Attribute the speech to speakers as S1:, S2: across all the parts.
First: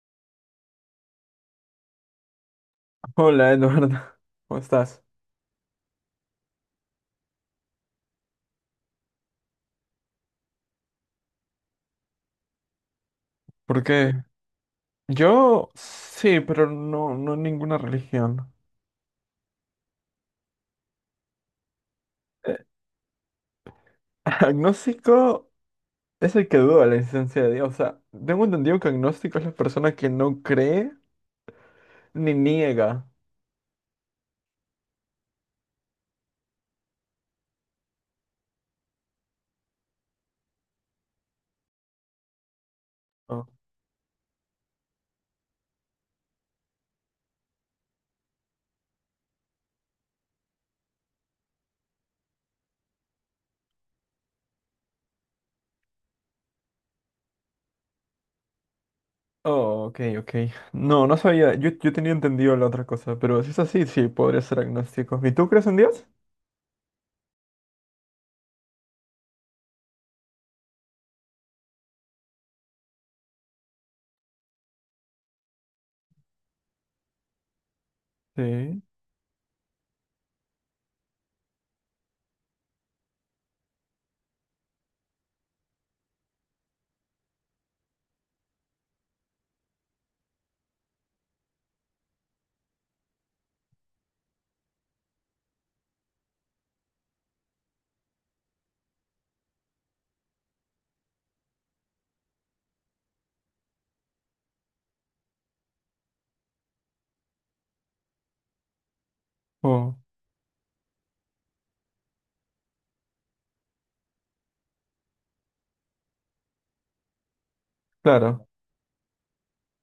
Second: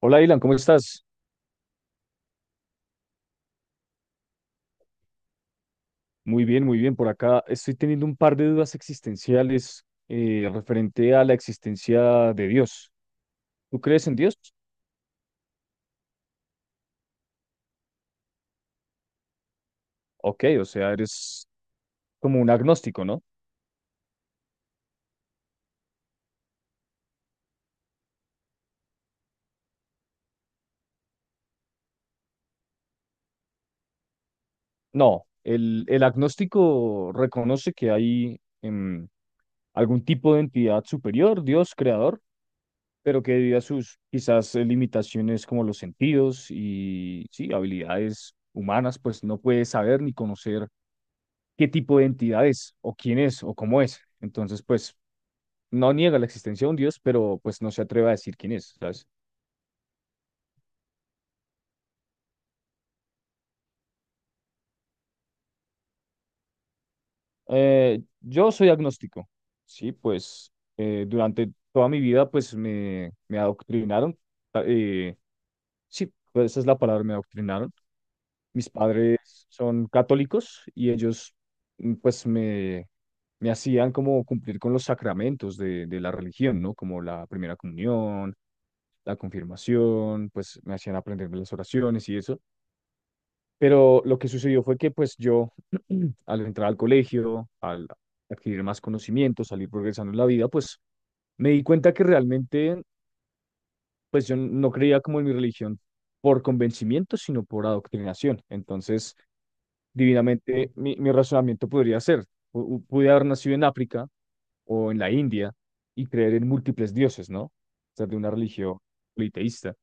S1: Hola, Ilan, ¿cómo estás?
S2: Hola Eduardo, ¿cómo estás?
S1: Muy bien, muy bien. Por acá estoy teniendo un par de dudas existenciales referente a la existencia de Dios. ¿Tú
S2: ¿Por
S1: crees en
S2: qué?
S1: Dios?
S2: Yo sí, pero no ninguna religión.
S1: Ok, o sea, eres como un
S2: Eh,
S1: agnóstico, ¿no?
S2: agnóstico es el que duda la existencia de Dios. O sea, tengo entendido que agnóstico es la persona que no cree ni niega.
S1: No, el agnóstico reconoce que hay algún tipo de entidad superior, Dios creador, pero que
S2: Oh,
S1: debido a sus quizás limitaciones como los sentidos y sí, habilidades humanas, pues no puede saber ni conocer qué tipo de entidad es, o quién es, o cómo es. Entonces, pues, no niega la existencia de un Dios, pero pues no se atreve a decir quién es, ¿sabes?
S2: oh, ok, ok. No, no sabía. Yo tenía entendido la otra cosa, pero si es así, sí, podría ser agnóstico. ¿Y tú crees en Dios?
S1: Yo soy agnóstico, sí, pues durante toda mi vida, pues me adoctrinaron, ta- eh, sí, pues esa es la palabra, me adoctrinaron. Mis
S2: Sí.
S1: padres son católicos y ellos, pues, me hacían como cumplir con los sacramentos de la religión, ¿no? Como la primera comunión, la confirmación, pues me hacían aprenderme las oraciones y eso. Pero lo que sucedió fue que pues yo al entrar al colegio, al adquirir más conocimientos, salir progresando en la vida, pues me di cuenta que realmente pues yo no creía como en mi religión por convencimiento, sino por adoctrinación. Entonces,
S2: Oh,
S1: divinamente, mi razonamiento podría ser, pude haber nacido en África o en la India y creer en múltiples dioses, ¿no? O sea, de una
S2: claro.
S1: religión politeísta.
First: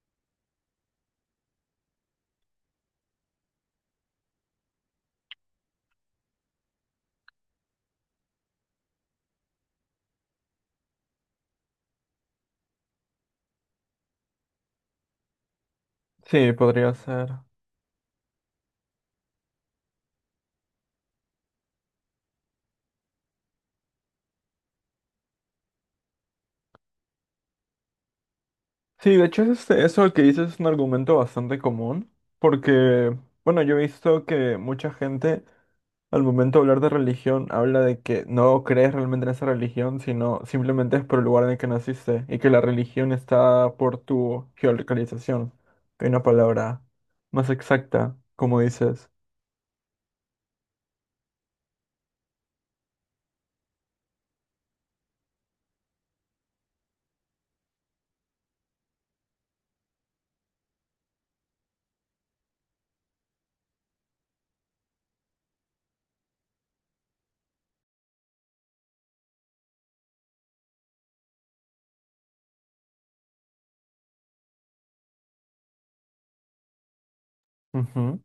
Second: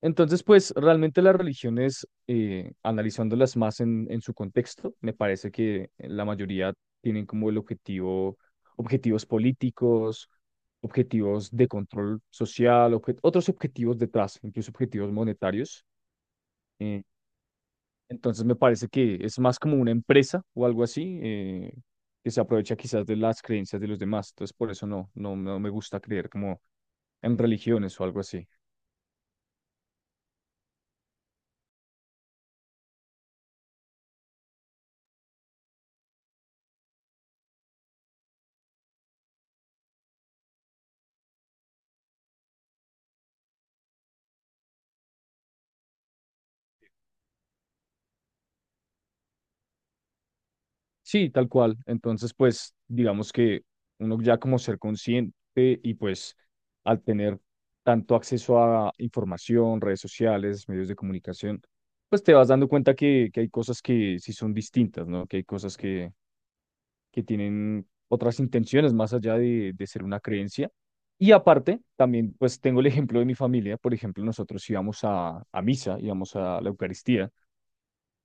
S1: Entonces, pues realmente las religiones, analizándolas más en su contexto, me parece que la mayoría tienen como el objetivo, objetivos políticos, objetivos de control social, otros objetivos detrás, incluso objetivos monetarios.
S2: Sí, podría
S1: eh,
S2: ser.
S1: entonces, me parece que es más como una empresa o algo así, que se aprovecha quizás de las creencias de los demás. Entonces, por eso no, no, no me gusta creer como en religiones o algo así.
S2: Sí, de hecho, este, eso que dices es un argumento bastante común, porque, bueno, yo he visto que mucha gente al momento de hablar de religión habla de que no crees realmente en esa religión, sino simplemente es por el lugar en el que naciste y que la religión está por tu geolocalización. Hay una palabra más exacta, como dices.
S1: Sí, tal cual. Entonces, pues, digamos que uno ya como ser consciente y pues al tener tanto acceso a información, redes sociales, medios de comunicación, pues te vas dando cuenta que hay cosas que sí son distintas, ¿no? Que hay cosas que tienen otras intenciones más allá de ser una creencia. Y aparte, también pues tengo el ejemplo de mi familia. Por ejemplo, nosotros íbamos a misa, íbamos a la Eucaristía,
S2: Ujú.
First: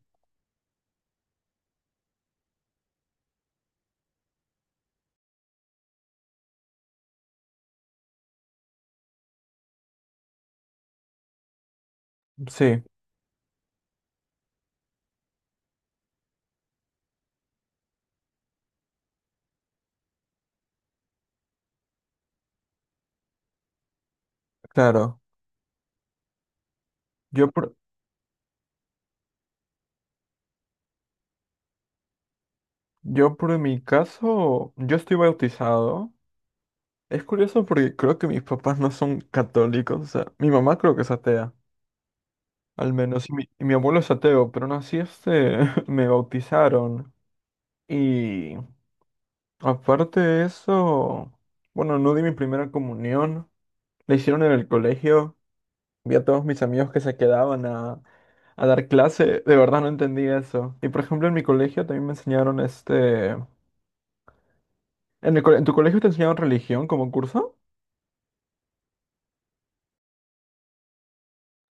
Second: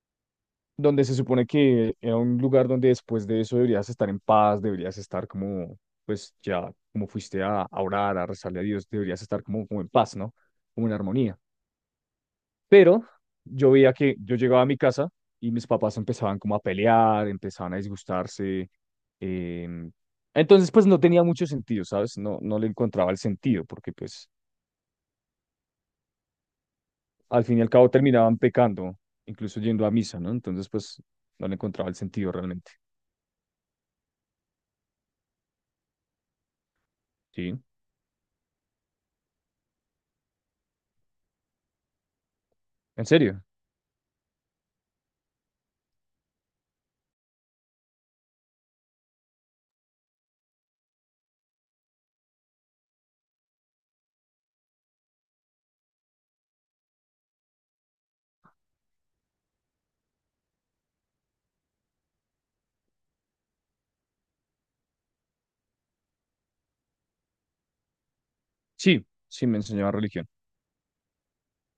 S1: donde se supone que era un lugar donde después de eso deberías estar en paz, deberías estar como, pues ya, como fuiste a orar, a rezarle a Dios, deberías estar como, como en paz, ¿no? Como en armonía.
S2: Sí,
S1: Pero yo veía que yo llegaba a mi casa y mis papás empezaban como a pelear, empezaban a disgustarse. em, entonces, pues no tenía mucho sentido, ¿sabes? No, no le encontraba el sentido, porque pues
S2: claro.
S1: al
S2: Yo
S1: fin y al
S2: por,
S1: cabo terminaban pecando, incluso yendo a misa, ¿no? Entonces, pues no le encontraba el sentido realmente,
S2: yo por mi caso, yo estoy bautizado. Es
S1: ¿sí?
S2: curioso porque creo que mis papás no son católicos, o sea, mi mamá creo que es atea, al
S1: En
S2: menos, y
S1: serio.
S2: mi abuelo es ateo, pero aún así este, me bautizaron. Y aparte de eso, bueno, no di mi primera comunión, la hicieron en el colegio, vi a todos mis amigos que se quedaban a dar clase, de verdad no entendí eso. Y por ejemplo, en mi colegio también me enseñaron este... ¿En tu colegio te enseñaron religión como curso?
S1: Sí, sí me enseñaban religión.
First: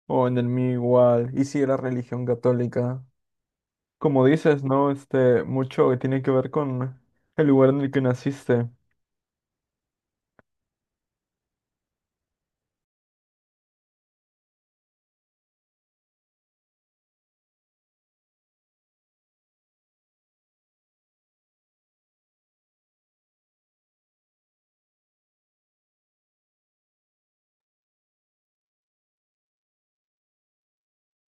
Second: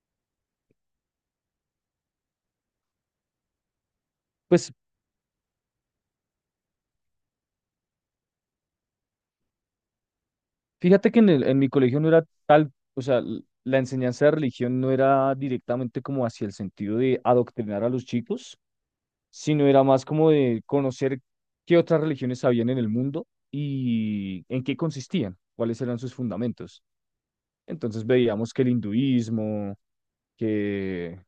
S2: O en el mío igual, y si era religión católica. Como dices,
S1: Pues
S2: ¿no? Este, mucho que tiene que ver con el lugar en el que naciste.
S1: fíjate que en mi colegio no era tal, o sea, la enseñanza de religión no era directamente como hacia el sentido de adoctrinar a los chicos, sino era más como de conocer qué otras religiones habían en el mundo y en qué consistían, cuáles eran sus fundamentos. Entonces veíamos que el hinduismo, que,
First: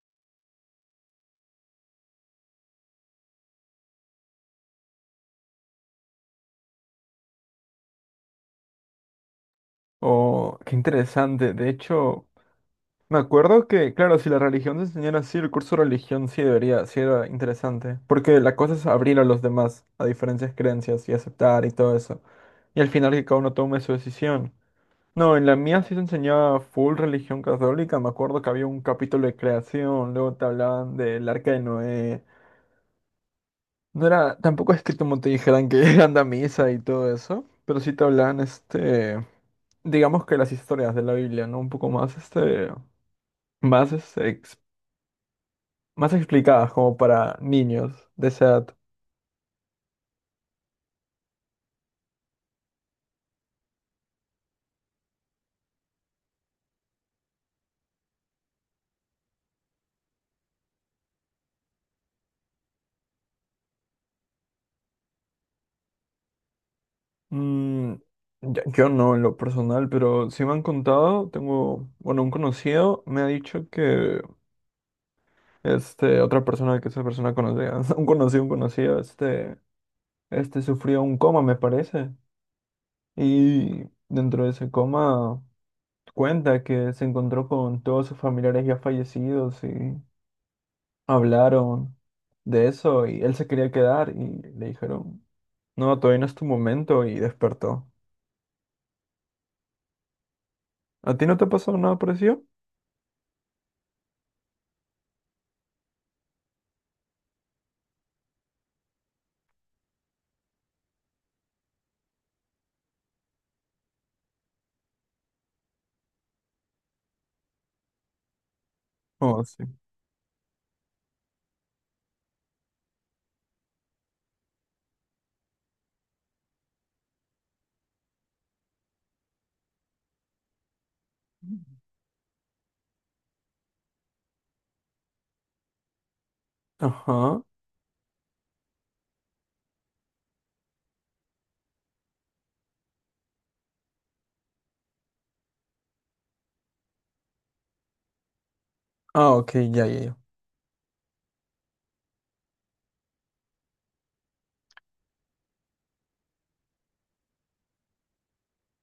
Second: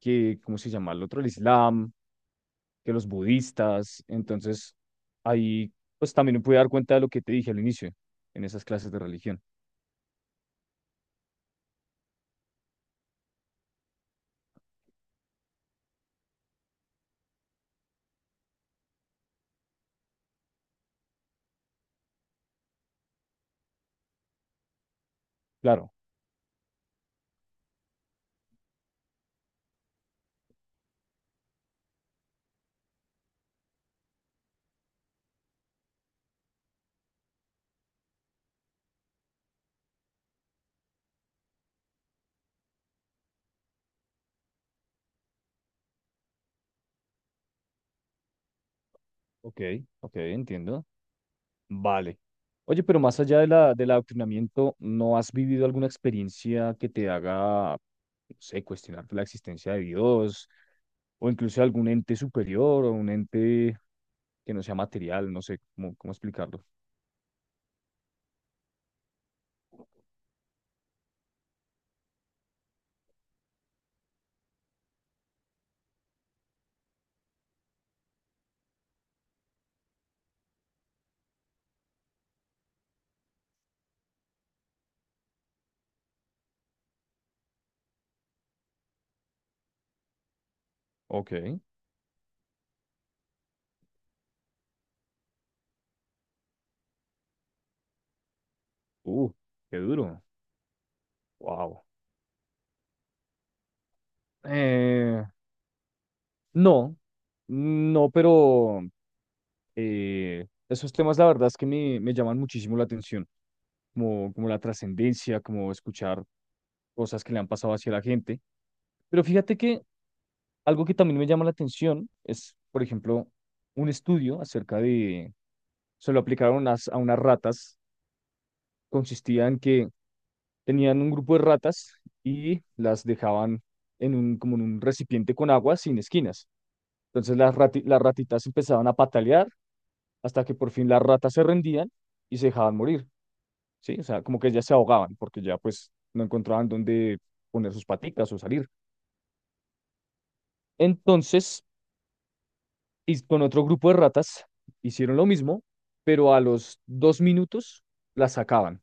S1: ¿cómo se llama el otro? El islam, que los budistas. Entonces, ahí pues también me pude dar cuenta de lo que te dije al inicio, en esas clases de religión.
S2: Oh, qué interesante. De hecho, me acuerdo que, claro, si la religión te enseñara así, el curso de religión sí debería, sí era interesante. Porque la cosa es abrir a los demás a diferentes creencias y aceptar y todo eso. Y al final que cada uno tome su decisión. No, en la mía
S1: Claro.
S2: sí se enseñaba full religión católica. Me acuerdo que había un capítulo de creación, luego te hablaban del arca de Noé. No era, tampoco es que como te dijeran que anda a misa y todo eso, pero sí te hablan, este, digamos que las historias de la Biblia, ¿no? Un poco más, este, más, este, ex- más explicadas como para niños de esa edad.
S1: Ok, ok, entiendo. Vale. Oye, pero más allá de la, del adoctrinamiento, ¿no has vivido alguna experiencia que te haga, no sé, cuestionar la existencia de Dios o incluso algún ente superior o un ente que no sea material? No sé cómo, cómo explicarlo.
S2: Mm, yo no en lo personal, pero sí me han contado, tengo, bueno, un conocido me ha dicho que, este, otra persona, que esa persona conocía un conocido, este sufrió un coma, me parece, y dentro de ese coma... Cuenta que se encontró con todos sus familiares ya fallecidos y
S1: Ok.
S2: hablaron de eso y él se quería quedar y le dijeron, no, todavía no es tu momento y despertó.
S1: Uh, qué duro.
S2: ¿A ti no te pasó
S1: Wow.
S2: nada parecido?
S1: Eh, no, no, pero esos temas la verdad es que me llaman muchísimo la atención, como, como la trascendencia, como escuchar cosas que le han pasado hacia la gente. Pero
S2: Oh,
S1: fíjate
S2: sí.
S1: que algo que también me llama la atención es, por ejemplo, un estudio acerca de, se lo aplicaron a unas ratas, consistía en que tenían un grupo de ratas y las dejaban en un, como en un recipiente con agua sin esquinas. Entonces
S2: Ajá.
S1: las ratitas empezaban a patalear hasta que por fin las ratas se rendían y se dejaban morir, ¿sí? O sea, como que ya se ahogaban porque ya pues no encontraban dónde poner sus patitas o salir.
S2: Ah, ok, ya, ya, ya.
S1: Entonces, y con otro grupo de ratas hicieron lo mismo, pero a los 2 minutos las sacaban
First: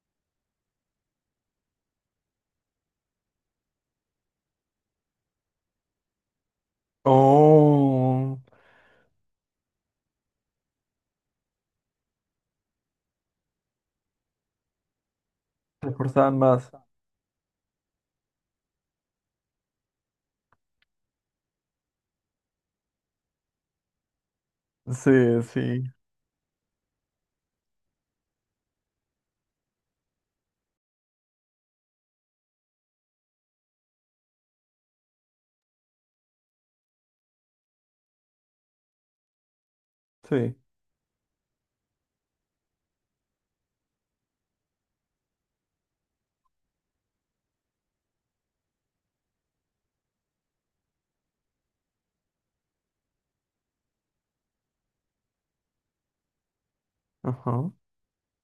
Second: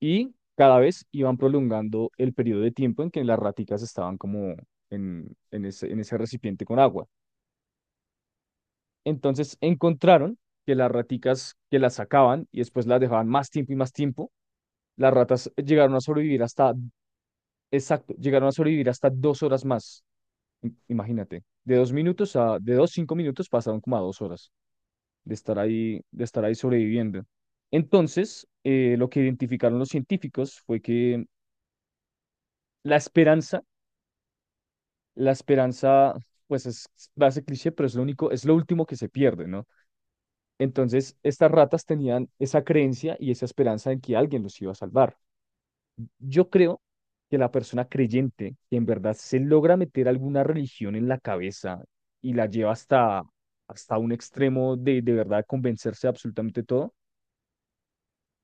S1: y cada vez iban prolongando el periodo de tiempo en que las raticas estaban como en ese recipiente con agua.
S2: Oh,
S1: Entonces encontraron que las raticas que las sacaban y después las dejaban más tiempo y más tiempo, las ratas
S2: te
S1: llegaron a
S2: esforzaban
S1: sobrevivir
S2: más.
S1: hasta, exacto, llegaron a sobrevivir hasta 2 horas más. Imagínate, de 2 minutos a, de dos, 5 minutos pasaron como a 2 horas
S2: Sí, sí,
S1: de estar ahí sobreviviendo. Entonces, lo que identificaron los científicos fue que la esperanza, la esperanza, pues es, va a ser cliché, pero es lo único, es lo último que se pierde, ¿no?
S2: sí.
S1: Entonces, estas ratas tenían esa creencia y esa esperanza en que alguien los iba a salvar. Yo creo que la persona creyente, que en verdad se logra meter alguna religión en la cabeza y la lleva hasta, hasta un extremo de verdad convencerse de absolutamente todo,
S2: Ajá.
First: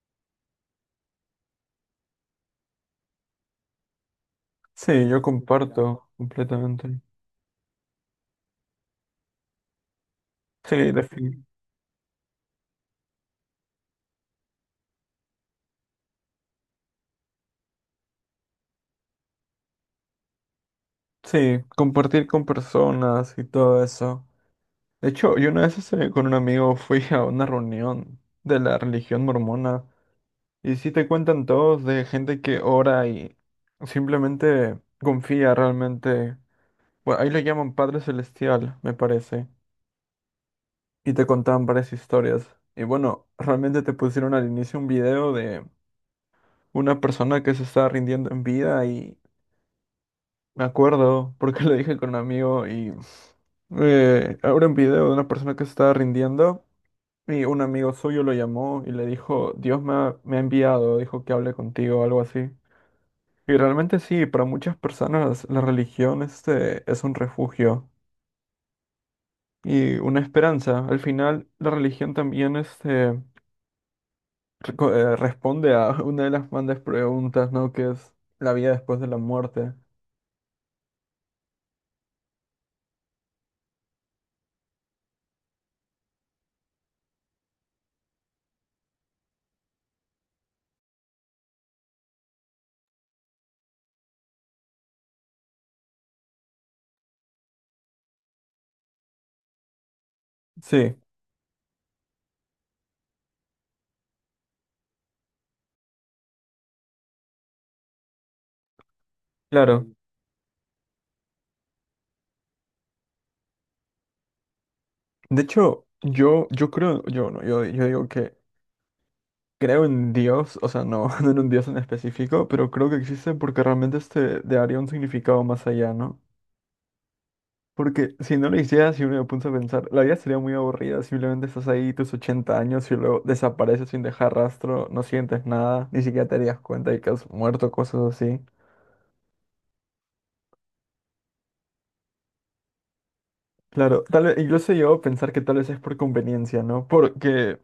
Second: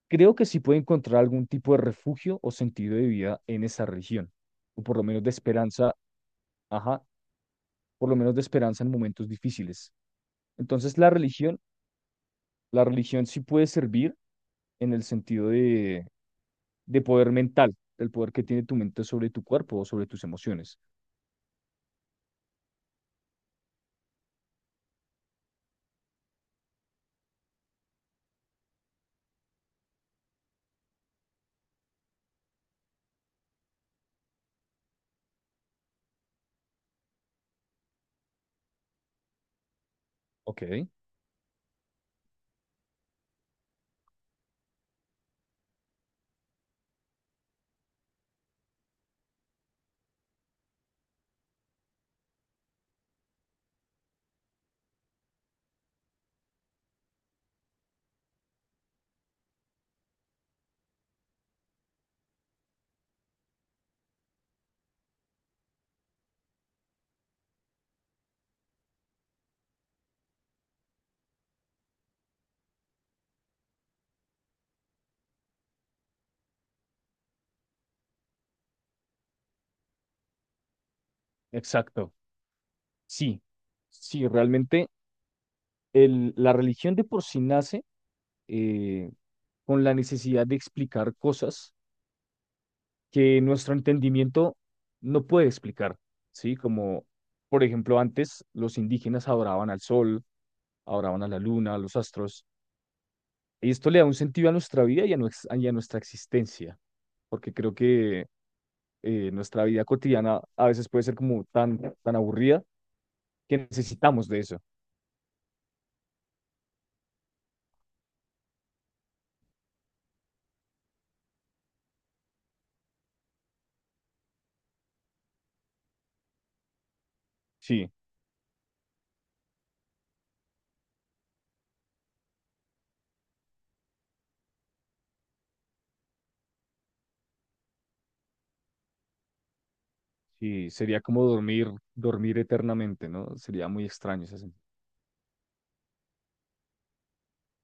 S1: creo que sí puede encontrar algún tipo de refugio o sentido de vida en esa religión, o por lo
S2: Sí, yo
S1: menos de esperanza,
S2: comparto completamente.
S1: ajá, por lo menos de esperanza en momentos difíciles.
S2: Sí,
S1: Entonces,
S2: defin-
S1: la religión sí puede servir en el sentido de poder mental, el poder que tiene tu mente sobre tu cuerpo o sobre tus emociones.
S2: Sí, compartir con personas y todo eso. De hecho, yo una vez este, con un amigo fui a una reunión de la religión mormona y sí te cuentan todos de gente que ora y simplemente confía realmente. Bueno, ahí le llaman Padre Celestial, me parece.
S1: Ok.
S2: Y te contaban varias historias. Y bueno, realmente te pusieron al inicio un video de una persona que se estaba rindiendo en vida y me acuerdo porque lo dije con un amigo y ahora un video de una persona que se estaba rindiendo. Y un amigo suyo lo llamó y le dijo, Dios me ha enviado, dijo que hable contigo, o algo así. Y realmente sí, para muchas personas la religión este, es un refugio y una esperanza. Al final, la religión también este, responde a una de las grandes preguntas, ¿no? Que es la vida después de la muerte.
S1: Exacto. Sí, sí, realmente la religión de por sí nace eh, con la necesidad de explicar cosas que nuestro entendimiento no puede explicar, ¿sí? Como, por ejemplo, antes los indígenas adoraban al sol,
S2: Sí,
S1: adoraban a la luna, a los astros, y esto le da un sentido a nuestra vida y a, y a nuestra existencia, porque creo que nuestra vida
S2: claro.
S1: cotidiana a veces puede ser como tan, tan aburrida que necesitamos de eso.
S2: De hecho, yo creo, yo no, yo digo que creo en Dios, o sea, no, no en un Dios en específico, pero creo que existe porque realmente este le daría un significado más allá, ¿no?
S1: Sí,
S2: Porque si no lo hiciera, si uno me puso a pensar, la vida sería muy aburrida, simplemente estás ahí tus 80 años y luego desapareces sin dejar rastro, no sientes nada, ni siquiera te darías cuenta de que has muerto, cosas así.
S1: sí, sería como dormir, dormir eternamente, ¿no? Sería muy
S2: Claro, tal
S1: extraño
S2: vez,
S1: ese sentido.
S2: incluso yo a pensar que tal vez es por conveniencia, ¿no? Porque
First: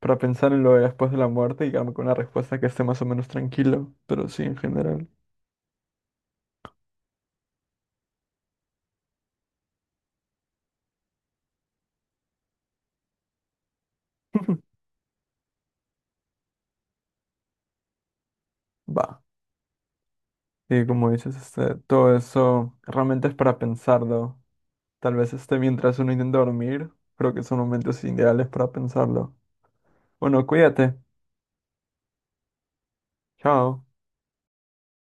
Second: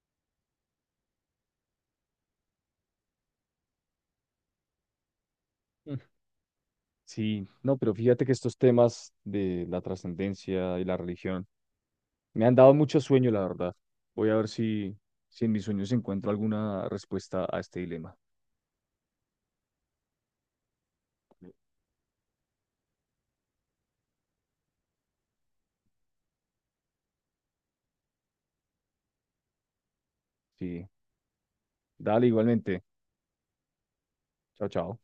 S2: para pensar en lo de después de la muerte y quedarme con una respuesta que esté más o menos tranquilo, pero sí, en general.
S1: Mm. Sí, no, pero fíjate que estos temas de la trascendencia y la religión me han dado mucho sueño, la verdad. Voy a ver si, si en mis sueños encuentro alguna respuesta a este dilema.
S2: Va. Y como dices, este, todo eso realmente es para pensarlo. Tal vez este, mientras uno intenta dormir, creo que son momentos ideales para pensarlo. Bueno,
S1: Sí,
S2: cuídate.
S1: dale igualmente.
S2: Chao.
S1: Chao, chao.